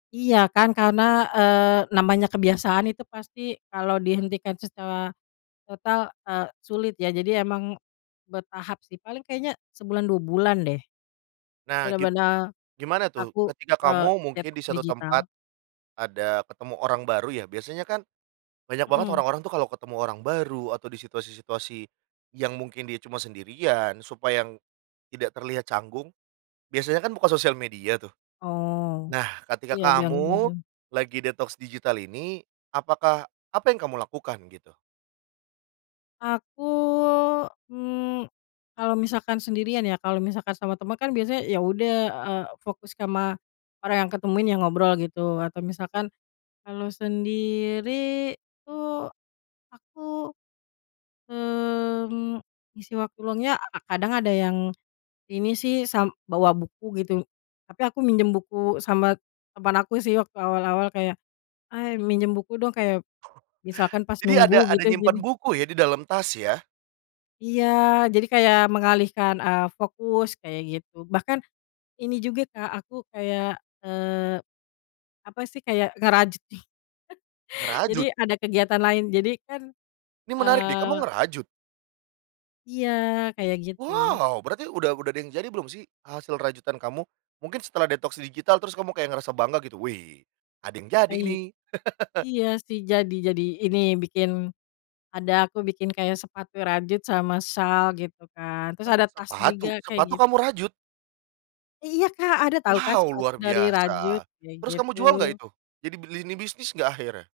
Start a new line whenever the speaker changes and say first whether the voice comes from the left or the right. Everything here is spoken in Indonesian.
left: Iya kan, karena, eee, namanya kebiasaan itu pasti kalau dihentikan secara total, eee, sulit ya, jadi emang bertahap sih paling kayaknya sebulan, 2 bulan deh
right: Nah, gib
left: benar-benar
right: gimana tuh
left: aku,
right: ketika
left: eee,
right: kamu mungkin di
left: detoks
right: suatu tempat,
left: digital.
right: ada ketemu orang baru ya, biasanya kan banyak banget
left: Mmm.
right: orang-orang tuh kalau ketemu orang baru atau di situasi-situasi yang mungkin dia cuma sendirian, supaya tidak terlihat canggung, biasanya kan buka sosial media tuh.
left: Oh,
right: Nah, ketika
left: iya, biar gak
right: kamu
left: bosen.
right: lagi detoks digital ini, apakah apa yang kamu lakukan gitu?
left: Aku, mmm, kalau misalkan sendirian ya kalau misalkan sama temen kan biasanya ya udah, eee, fokus kama orang yang kutemuin, yang ngobrol gitu. Atau misalkan kalau sendiri tuh aku, mmm, isi waktu luangnya a kadang ada yang ini sih sam bawa buku gitu, tapi aku minjem buku sama teman aku sih waktu awal-awal kayak, “Hai, minjem buku dong,” kayak misalkan pas
right: Jadi
left: nunggu
right: ada ada
left: gitu
right: nyimpan
left: gini.
right: buku ya di dalam tas ya?
left: Iya jadi kayak mengalihkan, eee, fokus kayak gitu. Bahkan ini juga, Kak, aku kayak, eee, apa sih, kayak ngerajut nih jadi
right: Ngerajut?
left: ada kegiatan lain. Jadi kan,
right: Ini menarik deh, kamu
left: eee
right: ngerajut?
left: Iya, kayak gitu.
right: Wow! Berarti udah udah ada yang jadi belum sih, hasil rajutan kamu? Mungkin setelah detoks digital terus kamu kayak ngerasa bangga gitu, "Wih, ada yang jadi
left: Ay
right: nih."
left: iya sih jadi jadi. Ini, bikin ada, aku bikin kayak sepatu rajut sama syal gitu kan, terus
right: Hah,
left: ada tas
right: sepatu?
left: juga kayak
right: Sepatu
left: git
right: kamu rajut?
left: Ih iya, Kak! Ada tau kah
right: Wow!
left: sepatu
right: Luar
left: dari rajut,
right: biasa.
left: kayak
right: Terus kamu jual nggak
left: gitu.
right: itu? Jadi beli ini bisnis nggak akhirnya?